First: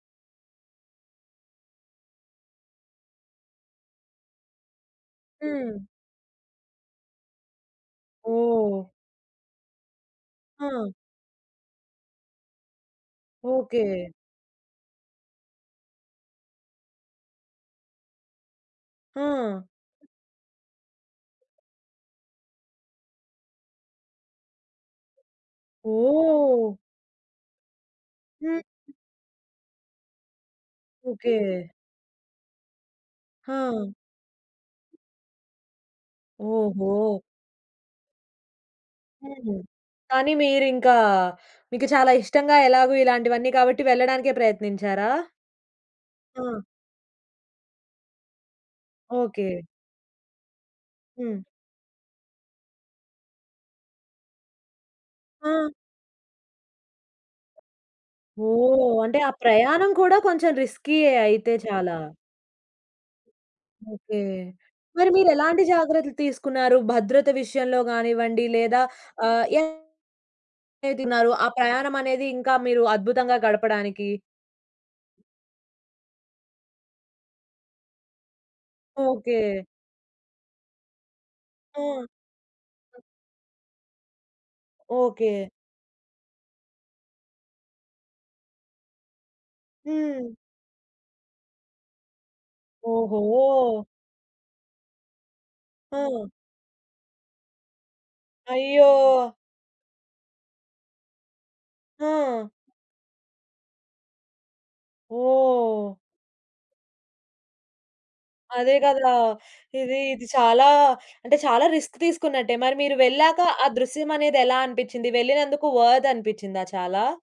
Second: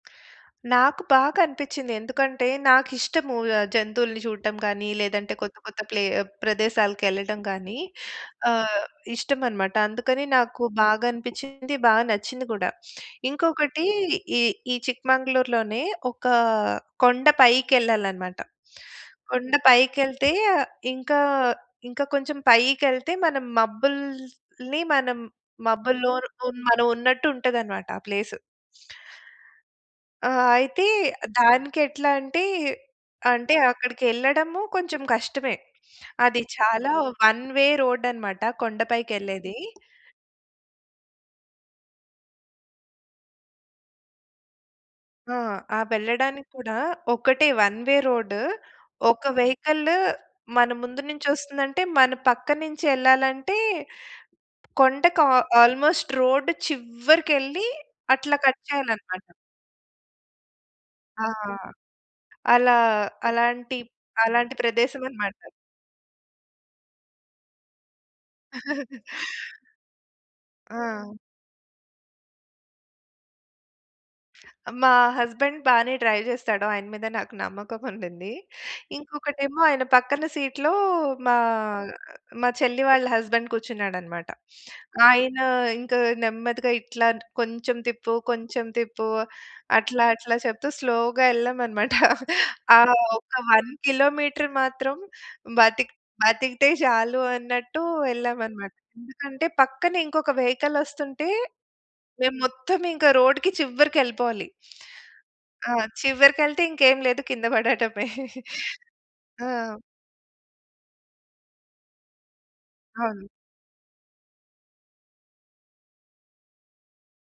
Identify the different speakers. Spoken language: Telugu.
Speaker 1: నాకు బాగా అనిపిచ్చింది. ఎందుకంటే నాకిష్టము. ఆహ్, జంతువులని జూడటం గానీ, లేదంటే కొత్త, కొత్త
Speaker 2: హ్మ్.
Speaker 1: ప్లే ప్రదేశాలకెళ్ళటం గానీ. ఆహ్,
Speaker 2: ఓహ్!
Speaker 1: ఇష్టమనమాట. అందుకని నాకు
Speaker 2: ఆ!
Speaker 1: బాగా అనిపిచ్చింది. బా నచ్చింది గూడా. ఇంకొకటి
Speaker 2: ఓకే.
Speaker 1: ఈ ఈ చిక్‌మంగళూరు‌లోనే ఒక కొండ పైకి ఎళ్ళాలనమాట.
Speaker 2: ఆ!
Speaker 1: కొండ పైకెళ్తే ఇంకా ఇంకా కొంచెం పైకెళ్తే మనం మబ్బుల్ని మనం మబ్బుల్లోను హ్మ్
Speaker 2: ఓహ్!
Speaker 1: మనం ఉన్నట్టు ఉంటదనమాట ఆ ప్లేసు.
Speaker 2: హ్మ్. హ్మ్.
Speaker 1: ఆ! అయితే
Speaker 2: ఓకే.
Speaker 1: దానికి ఎట్లా అంటే, అంటే
Speaker 2: ఆ!
Speaker 1: అక్కడికెళ్ళడము కొంచెం కష్టమే. అది చాలా
Speaker 2: ఓహో!
Speaker 1: వన్‌వే రోడ్ అనమాట. కొండ పైకెళ్ళేది.
Speaker 2: హుహు. కానీ మీరింకా మీకు చాలా ఇష్టంగా ఎలాగూ ఇలాంటివన్నీ. కాబట్టి వెళ్ళడానికే ప్రయత్నించారా?
Speaker 1: ఆ! ఆ వెళ్ళడానికి
Speaker 2: ఆ!
Speaker 1: కూడా ఒకటే వన్‌వే రోడ్. ఒక
Speaker 2: ఓకే.
Speaker 1: వెహికల్ మన ముందు
Speaker 2: హ్మ్.
Speaker 1: నుంచొస్తుందంటే, మన పక్క నుంచి ఎళ్ళాలంటే, కొండకు ఆ
Speaker 2: ఆ!
Speaker 1: ఆల్‌మోస్ట్ రోడ్ చివ్వరికెళ్లి అట్లా కట్
Speaker 2: ఓహ్! అంటే
Speaker 1: చేయాలనమాట.
Speaker 2: ఆ ప్రయాణం కూడా కొంచెం రిస్కీ‌యే
Speaker 1: ఆ!
Speaker 2: అయితే చాలా.
Speaker 1: అలా అలాంటి
Speaker 2: ఓకే.
Speaker 1: అలాంటి
Speaker 2: మరి మీరు
Speaker 1: ప్రదేశమనమాట.
Speaker 2: ఎలాంటి జాగ్రత్తలు తీసుకున్నారు? భద్రత విషయంలో గానివ్వండి, లేదా ఆహ్, ఏ ఏ
Speaker 1: ఆ!
Speaker 2: తిన్నారు ఆ ప్రయాణమనేది ఇంకా మీరు అద్భుతంగా గడపడానికి?
Speaker 1: మా హస్బెండ్ బానే డ్రైవ్ జేస్తాడు. ఆయన మీద నాకు నమ్మకం ఉండింది.
Speaker 2: ఓకే.
Speaker 1: ఇంకొకటేమో ఆయన పక్కన సీట్‌లో మా
Speaker 2: ఆ!
Speaker 1: మా చెల్లి
Speaker 2: ఆ!
Speaker 1: వాళ్ళ హస్బెండ్ కూర్చున్నాడన్నమాట. ఆయన
Speaker 2: ఓకే.
Speaker 1: ఇంక నెమ్మదిగా ఇట్లాంట్ కొంచెం తిప్పు, కొంచెం తిప్పు, అట్లా,
Speaker 2: హ్మ్.
Speaker 1: అట్లా చెప్తూ స్లోగా ఎళ్ళామమాట. ఆహ్, ఒక్క వన్
Speaker 2: ఓహో!
Speaker 1: కిలోమీటర్ మాత్రం బతిక్
Speaker 2: ఆ!
Speaker 1: బతికితే జాలు అన్నట్టు వెళ్ళామనమాట.
Speaker 2: అయ్యో!
Speaker 1: ఎందుకంటే పక్కన ఇంకొక వెహికలొస్తుంటే, మేము
Speaker 2: ఆ!
Speaker 1: మొత్తం ఇంకా రోడ్‌కి చివ్వరికెళ్ళిపోవాలి. ఆ!
Speaker 2: ఓహ్!
Speaker 1: చివ్వరికెళ్తే ఇంకేం లేదు కింద పడటమే.
Speaker 2: అదే గదా!
Speaker 1: ఆ!
Speaker 2: ఇది, ఇది చాలా, అంటే చాలా రిస్క్ తీసుకున్నట్టే. మరి మీరు
Speaker 1: అవును.
Speaker 2: వెళ్ళాక ఆ దృశ్యమనేది ఎలా అనిపిచ్చింది? వెళ్ళినందుకు వర్త్ అనిపించిందా చాలా?